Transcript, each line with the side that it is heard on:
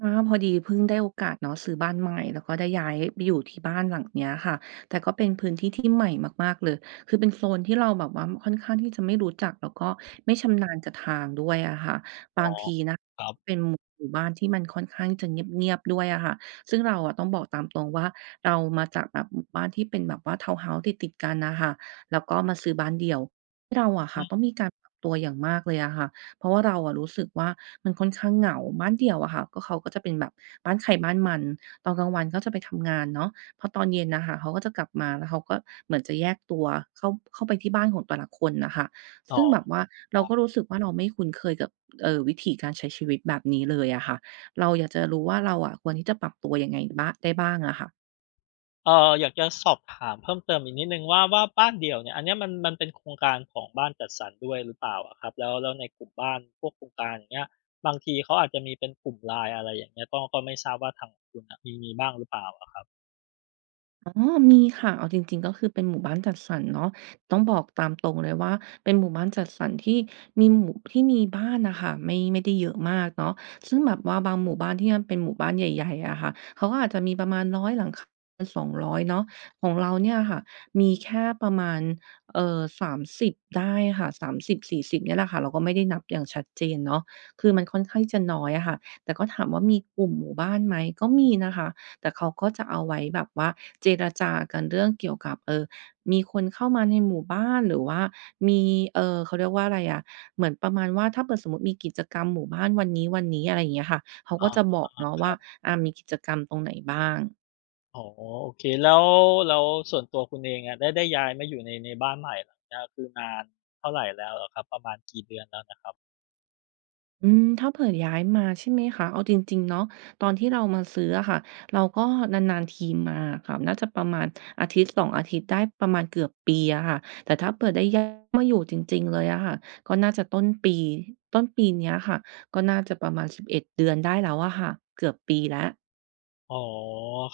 right: อา พอดีเพิ่งได้โอกาสเนาะซื้อบ้านใหม่ แล้วก็ได้ย้ายไปอยู่ที่บ้านหลังเนี้ยค่ะ แต่ก็เป็นพื้นที่ที่ใหม่มาก ๆ เลย คือเป็นโซนที่เราแบบว่าค่อนข้างที่จะไม่รู้จัก แล้วก็ไม่ชำนาญกับทางด้วยอะค่ะ บ
left: อ๋อ
right: างทีนะ
left: ครับ
right: เป็นหมู่บ้านที่มันค่อนข้างจะเงียบ ๆ ด้วยอะค่ะ ซึ่งเราต้องบอกตามตรงว่าเรามาจากแบบหมู่บ้านที่เป็นแบบว่าทาวน์เฮาส์ติด ๆ กันอะค่ะ แล้วก็มาซื้อบ้านเดี่ยว เราอะค
left: อ
right: ่ะ
left: ื
right: ต
left: อ
right: ้องมีการปรับตัวอย่างมากเลยอะค่ะ เพราะว่าเรารู้สึกว่ามันค่อนข้างเหงา บ้านเดี่ยวอะค่ะ ก็เขาก็จะเป็นแบบบ้านใครบ้านมัน ตอนกลางวันก็จะไปทำงานเนาะ พอตอนเย็นน่ะค่ะเขาก็จะกลับมา แล้วเขาก็เหมือนจะแยกตัวเข้า เข้าไปที่บ้านของแต่ละคนน่ะค่ะ
left: อ๋
right: ซ
left: อ
right: ึ่งแบบว่า
left: ค
right: เร
left: ร
right: า
left: ั
right: ก็
left: บ
right: รู้สึกว่า เราไม่คุ้นเคยกับ เอ่อ วิถีการใช้ชีวิตแบบนี้เลยอะค่ะ เราอยากจะรู้ว่า เราอะควรที่จะปรับตัวยังไงบ้าง ได้บ้างอะค่ะ?
left: เออ อยากจะสอบถามเพิ่มเติมอีกนิดหนึ่งว่า ว่าบ้านเดี่ยวเนี่ย อันเนี้ยมัน มันเป็นโครงการของบ้านจัดสรรด้วยหรือเปล่าอะครับ? แล้ว แล้วในกลุ่มบ้านพวกโครงการ อย่างเงี้ย บางทีเขาอาจจะมีเป็นกลุ่ม LINE อะไรอย่างเงี้ย ก็ ก็ไม่ทราบว่าทางคุณน่ะมี มีบ้างหรือเปล่าอะครับ?
right: อ อ๋อ มีค่ะ เอาจริง ๆ ก็คือเป็นหมู่บ้านจัดสรรเนาะ ต้องบอกตามตรงเลยว่าเป็นหมู่บ้านจัดสรรที่มีหมู่ ที่มีบ้านน่ะค่ะ ไม่ ไม่ได้เยอะมากเนาะ ซึ่งแบบว่าบางหมู่บ้านที่เป็นหมู่บ้านใหญ่ ๆ อะค่ะ เขาก็อาจจะมีประมาณ 100 หลัง ค 200 เนาะ ของเราเนี่ยค่ะ มีแค่ประมาณ เอ่อ 30 ได้ค่ะ 30-40 เนี่ยแหละค่ะ เราก็ไม่ได้นับอย่างชัดเจนเนาะ คือมันค่อนข้างจะน้อยอะค่ะ แต่ก็ถามว่ามีกลุ่มหมู่บ้านไหม ก็มีนะคะ แต่เขาก็จะเอาไว้แบบว่าเจรจากันเรื่องเกี่ยวกับ เอ่อ มีคนเข้ามาในหมู่บ้าน หรือว่ามี เอ่อ เขาเรียกว่าไรอะ เหมือนประมาณว่า ถ้าเผิ่อสมมุติมีกิจกรรมหมู่บ้านวันนี้ ๆ อะไรเงี้ยค่ะ เขา
left: อ๋
right: ก
left: อ
right: ็จะบอกเนาะ
left: ค
right: ว
left: ร
right: ่า
left: ับ
right: อา มีกิจกรรมตรงไหนบ้าง
left: อ๋อ โอเค แล้ว แล้วส่วนตัวคุณเองอะ ได้ ได้ย้ายมาอยู่ใน ในบ้านใหม่หลังเนี้ย คือนานเท่าไรแล้วเหรอครับ ประมาณกี่เดือนแล้วนะครับ?
right: อืม ถ้าเผื่อย้ายมา ใช่ไหมคะ เอาจริง ๆ เนาะ ตอนที่เรามาซื้ออะค่ะ เราก็นาน ๆ ทีมาค่ะ น่าจะประมาณอาทิตย์ 2 อาทิตย์ ได้ประมาณเกือบปีอะค่ะ แต่ถ้าเผื่อได้ย้ายมาอยู่จริง ๆ เลยอะค่ะ ก็น่าจะต้นปี ต้นปีเนี้ยค่ะ ก็น่าจะประมาณ 11 เดือนได้แล้วอะค่ะ เกือบปีแล้ว
left: อ๋อ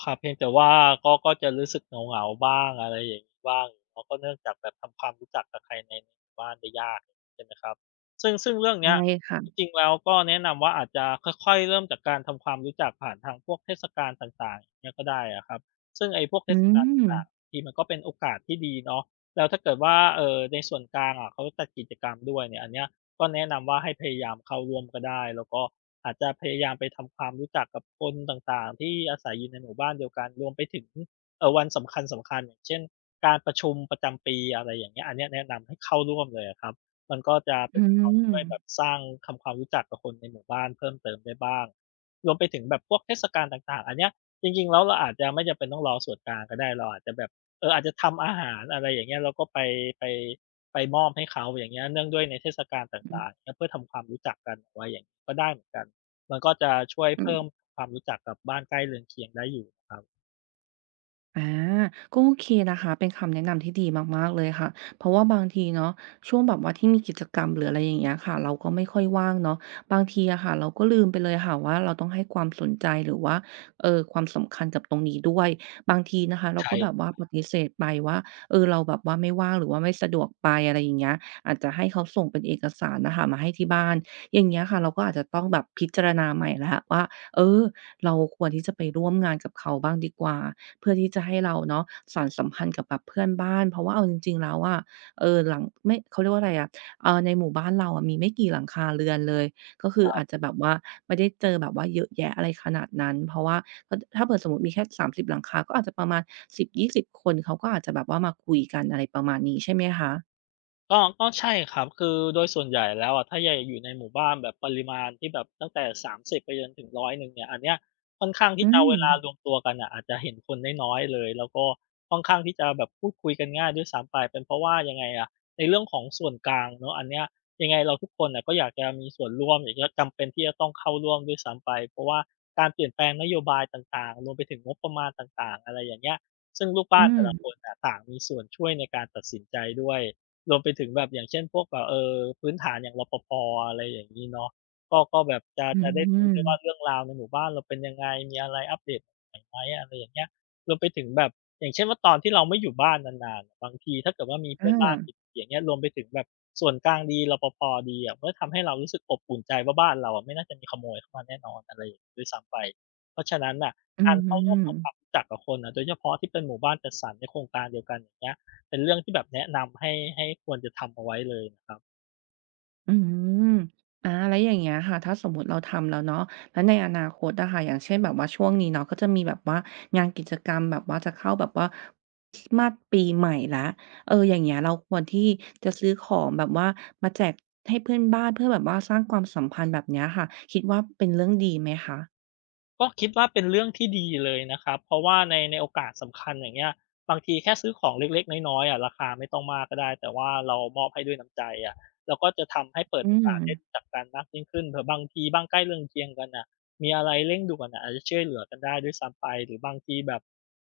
left: ครับ เพียงแต่ว่าก็ ก็จะรู้สึกเหงา ๆ บ้าง อะไรอย่างงี้บ้าง อ๋อ ก็เนื่องจากแบบทำความรู้จักกับใครในหมู่บ้านได้ยาก ใช่ไหมครับ ซึ่ง ซึ่งเรื่อง
right: ใช
left: เน
right: ่
left: ี้ย
right: ค่
left: จ
right: ะ
left: ริง ๆ แล้วก็แนะนำว่าอาจจะค่อย ๆ เริ่มจากการทำความรู้จักผ่านทางพวกเทศกาลต่าง ๆ อย่างเงี้ยก็ได้อะครับ ซึ่งไอ้พวกเ
right: อ
left: ท
right: ื
left: ศกาลต่า
right: อ!
left: ง ๆ ทีมันก็เป็นโอกาสที่ดีเนาะ แล้วถ้าเกิดว่า เอ่อ ในส่วนกลางอะเขาจัดกิจกรรมด้วยเนี่ย อันเนี้ยก็แนะนำว่าให้พยายามเข้าร่วมก็ได้ แล้วก็อาจจะพยายามไปทำความรู้จักกับคนต่าง ๆ ที่อาศัยอยู่ในหมู่บ้านเดียวกัน รวมไปถึง เอ่อ วันสำคัญ ๆ อย่างเช่น การประชุมประจำปี อะไรอย่างเงี้ย อันเนี้ยแนะนำให้เข้าร่วมเลยอะครับ มันก็จะเ
right: อ
left: ป
right: ื
left: ็นตัวช่วยแบ
right: ม
left: บสร้าง ทำความรู้จักกับคนในหมู่บ้านเพิ่มเติมได้บ้าง รวมไปถึงแบบพวกเทศกาลต่าง ๆ อันเนี้ย จริง ๆ แล้วเราอาจจะไม่จำเป็นต้องรอส่วนกลางก็ได้ เราอาจจะแบบ เออ อาจจะทำอาหาร อะไรอย่างเงี้ย เราก็ไป ไป ไปมอบให้เขา อย่างเงี้ย เนื่องด้วยในเทศกาลต
right: อื
left: ่า
right: อ
left: ง ๆ เนี่ย เพื่อทำความรู้จักกันว่าอย่าง ก็ได้เหมือนกัน มันก็จะช่วย
right: อื
left: เพิ่
right: อ
left: มความรู้จักกับบ้านใกล้เรือนเคียงได้อยู่ครับ
right: อา ก็โอเคนะคะ เป็นคำแนะนำที่ดีมาก ๆ เลยค่ะ เพราะว่าบางทีเนาะ ช่วงแบบว่าที่มีกิจกรรม หรืออะไรอย่างเงี้ยค่ะ เราก็ไม่ค่อยว่างเนาะ บางทีอะค่ะ เราก็ลืมไปเลยค่ะว่า เราต้องให้ความสนใจ หรือว่า เอ่อ ความสำคัญกับตรงนี้ด้วย บางทีนะคะเร
left: ใ
right: า
left: ช
right: ก็แบบว่า
left: ่
right: ปฏิเสธไปว่า เออ เราแบบว่าไม่ว่าง หรือว่าไม่สะดวกไป อะไรอย่างเงี้ย อาจจะให้เขาส่งเป็นเอกสารน่ะค่ะมาให้ที่บ้าน อย่างเงี้ยค่ะ เราก็อาจจะต้องแบบพิจารณาใหม่แล้วว่า เออ เราควรที่จะไปร่วมงานกับเขาบ้างดีกว่า เพื่อที่จะให้เราเนาะสานสัมพันธ์กับแบบเพื่อนบ้าน เพราะว่าเอาจริง ๆ แล้วอะ เออ หลัง ไม่ เขาเรียกว่าไรอะ อ่า ในหมู่บ้าน เราอะมีไม่กี่หลังคาเรือนเลย ก็คือ
left: ครั
right: อ
left: บ
right: าจจะแบบว่าไม่ได้เจอแบบว่าเยอะแยะอะไรขนาดนั้น เพราะว่า อ ถ้าเกิด สมมุติมีแค่ 30 หลังคา ก็อาจจะประมาณ 10-20 คน เขาก็อาจจะแบบว่ามาคุยกัน อะไรประมาณนี้ใช่ไหมคะ?
left: ก็ ก็ใช่ครับ คือโดยส่วนใหญ่แล้วอะ ถ้าใหญ่ อยู่ในหมู่บ้านแบบปริมาณที่แบบตั้งแต่ 30 ไปจนถึง 100 เนี่ย อันเนี้ยค่อนข้างท
right: อ
left: ี
right: ื
left: ่จะเอาเวลา
right: ม
left: รวมตัวกันน่ะอาจจะเห็นคนน้อย ๆ เลย แล้วก็ค่อนข้างที่จะแบบพูดคุยกันง่ายด้วยซ้ำไป เป็นเพราะว่า ยังไงอะ ในเรื่องของส่วนกลางเนาะ อันเนี้ยยังไงเราทุกคนน่ะก็อยากจะมีส่วนร่วม หรือว่าจำเป็นที่จะต้องเข้าร่วมด้วยซ้ำไป เพราะว่าการเปลี่ยนแปลงนโยบายต่าง ๆ รวมไปถึงงบประมาณต่าง ๆ อะไรอย่างเงี้ย ซึ่งลูก
right: อ
left: บ
right: ื
left: ้านแต่ละ
right: ม
left: คนน่ะต่างมีส่วนช่วยในการตัดสินใจด้วย รวมไปถึงแบบ อย่างเช่น พวกแบบ เอ่อ พื้นฐานอย่าง รปภ. อะไรอย่างงี้เนาะ ก็ ก็แบบจะ
right: อื
left: จะได้รู้ด้วยว่า
right: ม
left: เรื่องราวในหมู่บ้านเราเป็นยังไง มีอะไรอัปเดตใหม่ไหม อะไรอย่างเงี้ย รวมไปถึงแบบ อย่างเช่นว่า ตอนที่เราไม่อยู่บ้านนาน ๆ บางทีถ้าเกิดว่ามีเพ
right: อ
left: ื่อนบ้าน
right: า
left: อย่างเงี้ย รวมไปถึงแบบส่วนกลางดี รปภ. ดีอะ มันก็ทำให้เรารู้สึกอบอุ่นใจว่า บ้านเราอะไม่น่าจะมีขโมยเข้ามาแน่นอน อะไรอย่างงี้ด้วยซ้ำไป เพราะฉะนั้นน่ะ
right: อื
left: การเข้าร่วมทำคว
right: ม
left: ามรู้จักกับคนน่ะ โดยเฉพาะที่เป็นหมู่บ้านจัดสรรในโครงการเดียวกัน อย่างเงี้ย เป็นเรื่องที่แบบแนะนำให้ ให้ควรจะทำเอาไว้เลยครับ
right: อืม อา แล้วอย่างเงี้ยค่ะ ถ้าสมมุติเราทำแล้วเนาะ แล้วในอนาคตอะค่ะ อย่างเช่นแบบว่า ช่วงนี้เนาะ ก็จะมีแบบว่างานกิจกรรมแบบว่า จะเข้าแบบว่าคริสต์มาสปีใหม่แล้ว เออ อย่างเงี้ยเราควรที่จะซื้อของแบบว่ามาแจกให้เพื่อนบ้าน เพื่อแบบว่าสร้างความสัมพันธ์ แบบเนี้ยค่ะ คิดว่าเป็นเรื่องดีไหมคะ?
left: ก็คิด ว่าเป็นเรื่องที่ดีเลยนะครับ เพราะว่าใน ในโอกาสสำคัญ อย่างเงี้ย บางทีแค่ซื้อของเล็ก ๆ น้อย ๆ อะ ราคาไม่ต้องมากก็ได้ แต่ว่าเรามอบให้ด้วยน้ำใจอะ เราก็จะทำให้เปิ
right: อ
left: ด
right: ื
left: โอกาสได้
right: ม
left: รู้จักกันมากยิ่งขึ้น เผื่อบางทีบ้างใกล้เรืองเคียงกันอะ มีอะไรเร่งด่วนอะ อาจจะช่วยเหลือกันได้ด้วยซ้ำไป หรือบางทีแบบ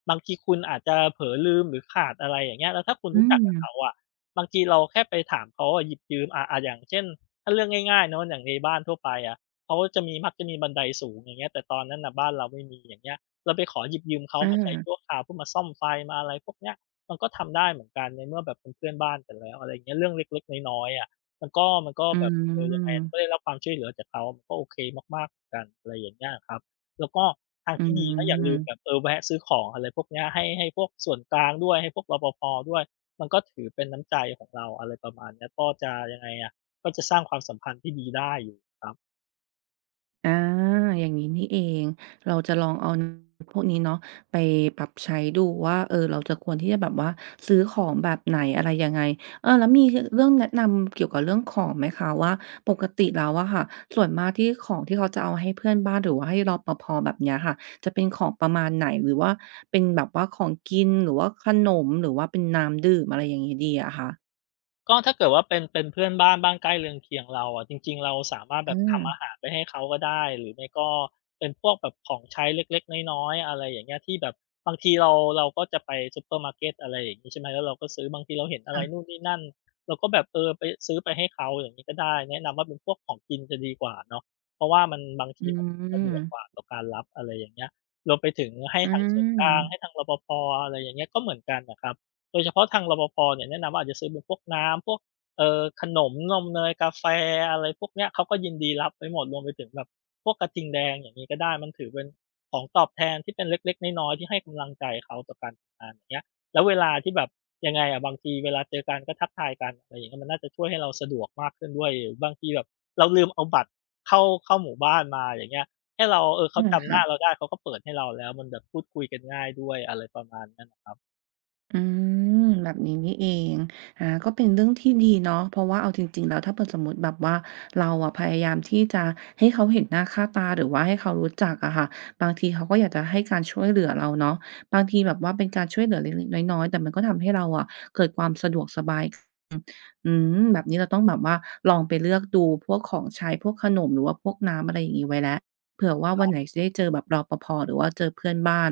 left: บางทีคุณอาจจะเผลอลืม หรือขาดอะไรอย่างเงี้ย แล้วถ้าคุณ
right: อื
left: รู้จักกับเข
right: ม
left: าอะ บางทีเราแค่ไปถามเขาอะ หยิบยืมอะ อา อย่างเช่น ถ้าเรื่องง่าย ๆ เนาะ อย่างในบ้านทั่วไปอะ เขาก็จะมี มักจะมีบันไดสูง อย่างเงี้ย แต่ตอนนั้นน่ะบ้านเราไม่มี อย่างเงี้ย เราไปขอหยิบยืมเขา
right: อ
left: มาใช้
right: า
left: ชั่วคราว เพื่อมาซ่อมไฟ มาอะไรพวกเนี้ย มันก็ทำได้เหมือนกัน ในเมื่อแบบเป็นเพื่อนบ้านกันแล้ว อะไรอย่างเงี้ย เรื่องเล็ก ๆ น้อย ๆ อะ มันก็ มันก็
right: อื
left: แบบ เออ ยังไงอะ มัน
right: ม
left: ก็ได้รับความช่วยเหลือจากเขา มันก็โอเคมาก ๆ เหมือนกัน อะไรอย่างเงี้ยครับ แล้วก็ทาง
right: อื
left: ที่ดีนะอย่าลืม
right: ม
left: แบบ เออ แวะซื้อของอะไรพวกเนี้ย ให้ ให้พวกส่วนกลางด้วย ให้พวก รปภ. ด้วย มันก็ถือเป็นน้ำใจของเรา อะไรประมาณนี้ ก็จะ ยังไงอะ ก็จะสร้างความสัมพันธ์ที่ดีได้อยู่ครับ
right: อา อย่างนี้นี่เอง เราจะลองเอา อ พวกนี้เนาะ ไปปรับใช้ดูว่า เออ เราจะ ควรที่จะแบบว่าซื้อของแบบไหน อะไรยังไง เออ แล้วมี ค เรื่องแนะนำเกี่ยวกับเรื่องของไหมคะว่า ปกติแล้วอะค่ะ ส่วนมากที่ของที่เขาจะเอาให้เพื่อนบ้าน หรือว่าให้ รปภ. แบบเนี้ยค่ะ จะเป็นของประมาณไหน? หรือว่าเป็นแบบว่าของกิน หรือว่าขนม หรือว่าเป็นน้ำดื่ม อะไรอย่างนี้ดีอะคะ?
left: ก็ถ้าเกิดว่าเป็น เป็นเพื่อนบ้าน บ้านใกล้เรือนเคียงเราอะ จริง ๆ เราสามารถ
right: อื
left: แบบทำ
right: ม
left: อาหารไปให้เขาก็ได้ หรือไม่ก็เป็นพวกแบบของใช้เล็ก ๆ น้อย ๆ อะไรอย่างเงี้ย ที่แบบบางทีเรา เราก็จะไปซูเปอร์มาร์เก็ต อะไรอย่างงี้ ใช่ไหม แล้วเราก็ซื้อ บางทีเราเห็นอะ
right: ค
left: ไ
right: ่
left: ร
right: ะ
left: นู่นนี่นั่น เราก็แบบ เออ ไป ซื้อไปให้เขา อย่างนี้ก็ได้ แนะนำว่าเป็นพวกของกินจะดีกว่าเนาะ เพราะว่ามัน บาง
right: อ
left: ท
right: ื
left: ีมันสะดวก
right: ม
left: กว่าต่อการรับ อะไรอย่างเงี้ย เราไปถึงให้
right: อื
left: ทั้งส่วนกลาง ให
right: ม
left: ้ทั้ง รปภ. อะไรอย่างเงี้ย ก็เหมือนกันอะครับ โดยเฉพาะทาง รปภ. เนี่ยแนะนำว่าอาจจะซื้อเป็นพวกน้ำ พวก เอ่อ ขนม นม เนย กาแฟ อะไรพวกเนี้ย เขาก็ยินดีรับไว้หมด รวมไปถึงแบบพวกกระทิงแดง อย่างนี้ก็ได้ มันถือเป็นของตอบแทนที่เป็นเล็ก ๆ น้อย ๆ ที่ให้กำลังใจเขาต่อการทำงาน อย่างเงี้ย แล้วเวลาที่แบบ ยังไงอะ บางทีเวลาเจอกันก็ทักทายกัน อะไรอย่างเงี้ย มันน่าจะช่วยให้เราสะดวกมากขึ้นด้วย หรือบางทีแบบเราลืมเอาบัตรเข้า เข้าหมู่บ้านมา อย่างเงี้ย ให้เรา เอ่อ เ
right: อ
left: ข
right: ื
left: า
right: ม
left: จ
right: ค
left: ำหน
right: ่
left: ้า
right: ะ
left: เราได้ เขาก็เปิดให้เราแล้ว มันแบบพูดคุยกันง่ายด้วย อะไรประมาณนั้นครับ
right: อืม แบบนี้นี่เอง อา ก็เป็นเรื่องที่ดีเนาะ เพราะว่าเอาจริง ๆ แล้ว ถ้าเผื่อสมมุติแบบว่าเราอะพยายามที่จะให้เขาเห็นหน้าค่าตา หรือว่าให้เขารู้จักอะค่ะ บางทีเขาก็อยากจะให้การช่วยเหลือเราเนาะ บางทีแบบว่าเป็นการช่วยเหลือเล็ก ๆ น้อย ๆ แต่มันก็ทำให้เราอะเกิดความสะดวกสบาย อ อืม แบบนี้เราต้องแบบว่า ลองไปเลือกดูพวกของใช้ พวกขนม หรือว่าพวกน้ำ อะไรอย่างนี้ไว้แล้ว เผื่อว่าว
left: ค
right: ั
left: ร
right: น
left: ับ
right: ไหนจะได้เจอแบบ รปภ. หรือว่าเจอเพื่อนบ้าน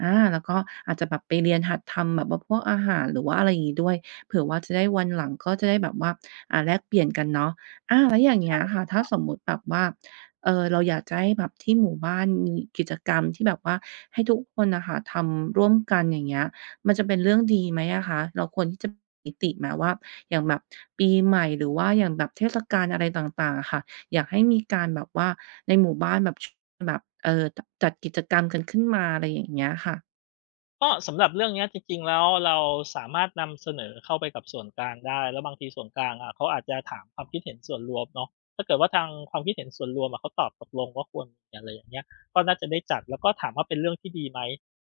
right: อา แล้วก็อาจจะแบบไปเรียนหัดทำแบบว่าพวกอาหาร หรือว่าอะไรอย่างงี้ด้วย เผื่อว่าจะได้ วันหลังก็จะได้แบบว่า อ่า แลกเปลี่ยนกันเนาะ อา แล้วอย่างเ
left: ใ
right: ง
left: ช
right: ี้
left: ่
right: ยค่ะ ถ้
left: ค
right: า
left: รับ
right: สมมุติแบบว่า เออ เราอยากจะให้แบบที่หมู่บ้านมีกิจกรรมที่แบบว่าให้ทุกคนน่ะค่ะทำร่วมกัน อย่างเงี้ย มันจะเป็นเรื่องดีไหมอะคะ? เราควรที่จะบอกนิติไหมว่า อย่างแบบปีใหม่ หรือว่าอย่างแบบเทศกาลอะไรต่าง ๆ อะค่ะ อยากให้มีการแบบว่า ในหมู่บ้านแบบ ช แบบ เออ ต จัดกิจกรรมกันขึ้นมา อะไรอย่างเงี้ยค่ะ
left: ก็สำหรับเรื่องนี้จริง ๆ แล้ว เราสามารถนำเสนอเข้าไปกับส่วนกลางได้ แล้วบางทีส่วนกลางอะเขาอาจจะถามความคิดเห็นส่วนรวมเนาะ ถ้าเกิดว่าทางความคิดเห็นส่วนรวมอะ เขาตอบตกลงว่าควรมี อะไรอย่างเงี้ย ก็น่าจะได้จัด แล้วก็ถามว่าเป็นเรื่องที่ดีไหม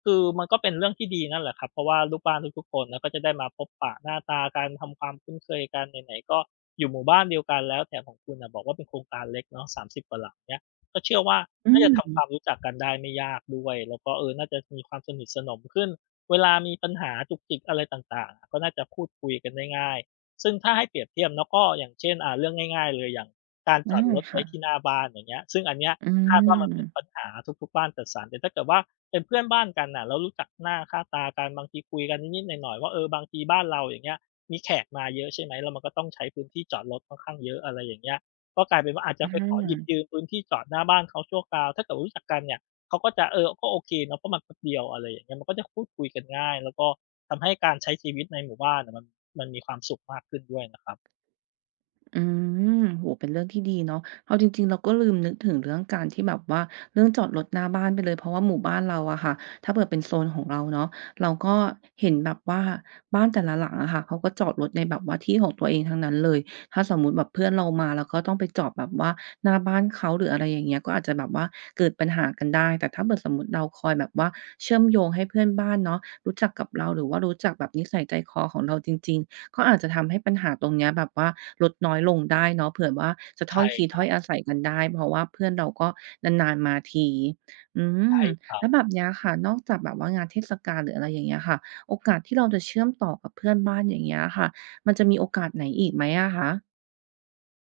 left: คือมันก็เป็นเรื่องที่ดีนั่นแหละครับ เพราะว่าลูกบ้านทุก ๆ คนเนาะก็จะได้มาพบปะหน้าตากันทำความคุ้นเคยกัน ไหน ๆ ก็อยู่หมู่บ้านเดียวกันแล้ว แถมของคุณน่ะบอกว่าเป็นโครงการเล็กเนาะ 30 กว่าหลัง เงี้ย ก็เชื่อว่า
right: อ
left: น่าจะทำคว
right: ืม
left: ามรู้จักกันได้ไม่ยากด้วย แล้วก็ เออ น่าจะมีความสนิทสนมขึ้น เวลามีปัญหาจุกจิกอะไรต่าง ๆ ก็น่าจะพูดคุยกันได้ง่าย ซึ่งถ้าให้เปรียบเทียบเนาะ ก็อย่างเช่น อ่า เรื่องง่าย ๆ เลย อย่างการ
right: ได
left: จ
right: ้
left: อดรถ
right: ค
left: ไว
right: ่
left: ้ที่
right: ะ
left: หน้าบ้าน อย่างเงี้ย ซึ่งอันเนี้ย
right: อื
left: คาดว่ามันเป็น
right: ม
left: ปัญหาทุก ๆ บ้านจัดสรร แต่ถ้าเกิดว่าเป็นเพื่อนบ้านกันน่ะ เรารู้จักหน้าค่าตากัน บางทีคุยกันนิด ๆ หน่อย ๆ ว่า เออ บางทีบ้านเราอย่างเงี้ย มีแขกมาเยอะ ใช่ไหม แล้วมันก็ต้องใช้พื้นที่จอดรถค่อนข้างเยอะ อะไรอย่างเงี้ย ก็กลายเป็นว่าอาจจ
right: อื
left: ะไปขอหยิ
right: อ
left: บยืมพื้นที่จอดหน้าบ้านเขาชั่วคราว ถ้าเกิดรู้จักกันเนี่ย เขาก็จะ เออ ก็โอเคเนาะ เพราะมันแป๊บเดียว อะไรอย่างเงี้ย มันก็จะพูดคุยกันง่าย แล้วก็ทำให้การใช้ชีวิตในหมู่บ้านน่ะ มัน มันมีความสุขมากขึ้นด้วยนะครับ
right: อืม โอ้โฮ เป็นเรื่องที่ดีเนาะ เอาจริง ๆ เราก็ลืมนึกถึงเรื่องการที่แบบว่า เรื่องจอดรถหน้าบ้านไปเลย เพราะว่าหมู่บ้านเราอะค่ะ ถ้าเกิดเป็นโซนของเราเนาะ เราก็เห็นแบบว่า บ้านแต่ละหลังอะค่ะ เขาก็จอดรถในแบบว่าที่ของตัวเองทั้งนั้นเลย ถ้าสมมุติแบบเพื่อนเรามา เราก็ต้องไปจอดแบบว่าหน้าบ้านเขา หรืออะไรอย่างเงี้ย ก็อาจจะแบบว่าเกิดปัญหากันได้ แต่ถ้าเผื่อสมมุติเราคอยแบบว่าเชื่อมโยงให้เพื่อนบ้านเนาะรู้จักกับเรา หรือว่ารู้จักแบบนิสัยใจคอของเราจริง ๆ ก็อาจจะทำให้ปัญหาตรงเนี้ยแบบว่าลดน้อยลงได้เนาะ เผื่อว่าจะ
left: ใ
right: ถ้
left: ช
right: อ
left: ่
right: ยที
left: ค
right: ถ
left: ร
right: ้
left: ั
right: อย
left: บ
right: อาศัยกันได้ เพราะว่าเพื่อนเราก็นาน ๆ มาที อื
left: ใช
right: ม
left: ่คร
right: แ
left: ั
right: ล
left: บ
right: ้วแบบ เนี้ยค่ะ นอกจากแบบว่างานเทศกาล หรืออะไรอย่างเงี้ยค่ะ โอกาสที่เราจะเชื่อมต่อกับเพื่อนบ้าน อย่างเงี้ยค่ะ มันจะมีโอกาสไหนอีกไหมอะคะ?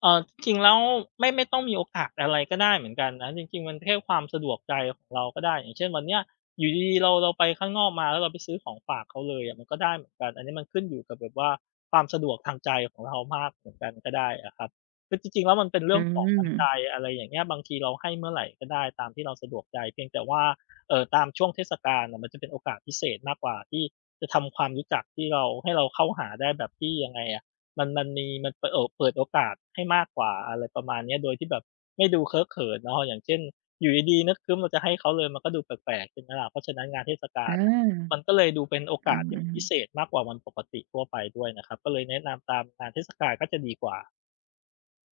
left: เออ จริงแล้วไม่ ไม่ต้องมีโอกาสอะไรก็ได้เหมือนกันนะ จริง ๆ มันแค่ความสะดวกใจของเราก็ได้ อย่างเช่น วันเนี้ยอยู่ดี ๆ เรา เราไปข้างนอกมา แล้วเราไปซื้อของฝากเขาเลยอะมันก็ได้เหมือนกัน อันเนี้ยมันขึ้นอยู่กับแบบว่า ความสะดวกทางใจของเรามากเหมือนกันก็ได้อะครับ คือจริง ๆ แล้วมันเป็นเรื
right: อ
left: ่
right: ื
left: องของน้ำใจ
right: ม
left: อะไรอย่างเงี้ย บางทีเราให้เมื่อไรก็ได้ตามที่เราสะดวกใจ เพียงแต่ว่า เอ่อ ตามช่วงเทศกาลอะ มันจะเป็นโอกาสพิเศษมากกว่าที่จะทำความรู้จัก ที่เรา ให้เราเข้าหาได้แบบที่ ยังไงอะ มัน มันมี มันเปิดโอ เปิดโอกาสให้มากกว่า อะไรประมาณเนี้ย โดยที่แบบไม่ดูเคอะเขินเนาะ อย่างเช่น อยู่ดี ๆ นึกครึ้ม เราจะให้เขาเลย มันก็ดูแปลก ๆ ใช่ไหมล่ะ เพราะฉะนั้นงานเทศกา
right: อา
left: ลอะ มันก็เลยดูเป็นโอ
right: อ
left: ก
right: ื
left: าสที่มัน
right: ม
left: พิเ
right: ๆ
left: ศษมากกว่าวันปกติทั่วไปด้วยนะครับ ก็เลยแนะนำตามงานเทศกาลก็จะดีกว่า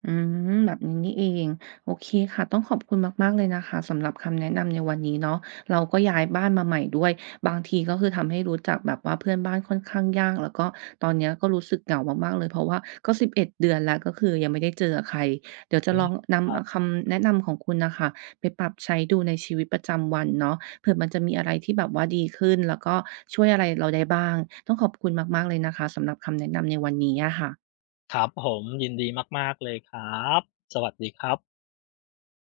right: อืม แบบนี้นี่เอง โอเคค่ะ ต้องขอบคุณมาก ๆ เลยนะคะ สำหรับคำแนะนำในวันนี้เนาะ เราก็ย้ายบ้านมาใหม่ด้วย บางทีก็คือทำให้รู้จักแบบว่าเพื่อนบ้านค่อนข้างยาก แล้วก็ตอนเนี้ยก็รู้สึกเหงามาก ๆ เลย เพราะว่าก็ 11 เดือนแล้ว ก็คือยังไม่ได้เจอกับใคร เดี๋ยวจะ
left: อื
right: ล
left: ม
right: องน
left: คร
right: ำ
left: ั
right: อ
left: บ
right: คำแนะนำของคุณน่ะค่ะไปปรับใช้ดูในชีวิตประจำวันเนาะ เผื่อมันจะมีอะไรที่แบบว่าดีขึ้น แล้วก็ช่วยอะไรเราได้บ้าง ต้องขอบคุณมาก ๆ เลยนะคะ สำหรับคำแนะนำในวันนี้อะค่ะ
left: ครับผม ยินดีมาก ๆ เลยครับ สวัสดีครับ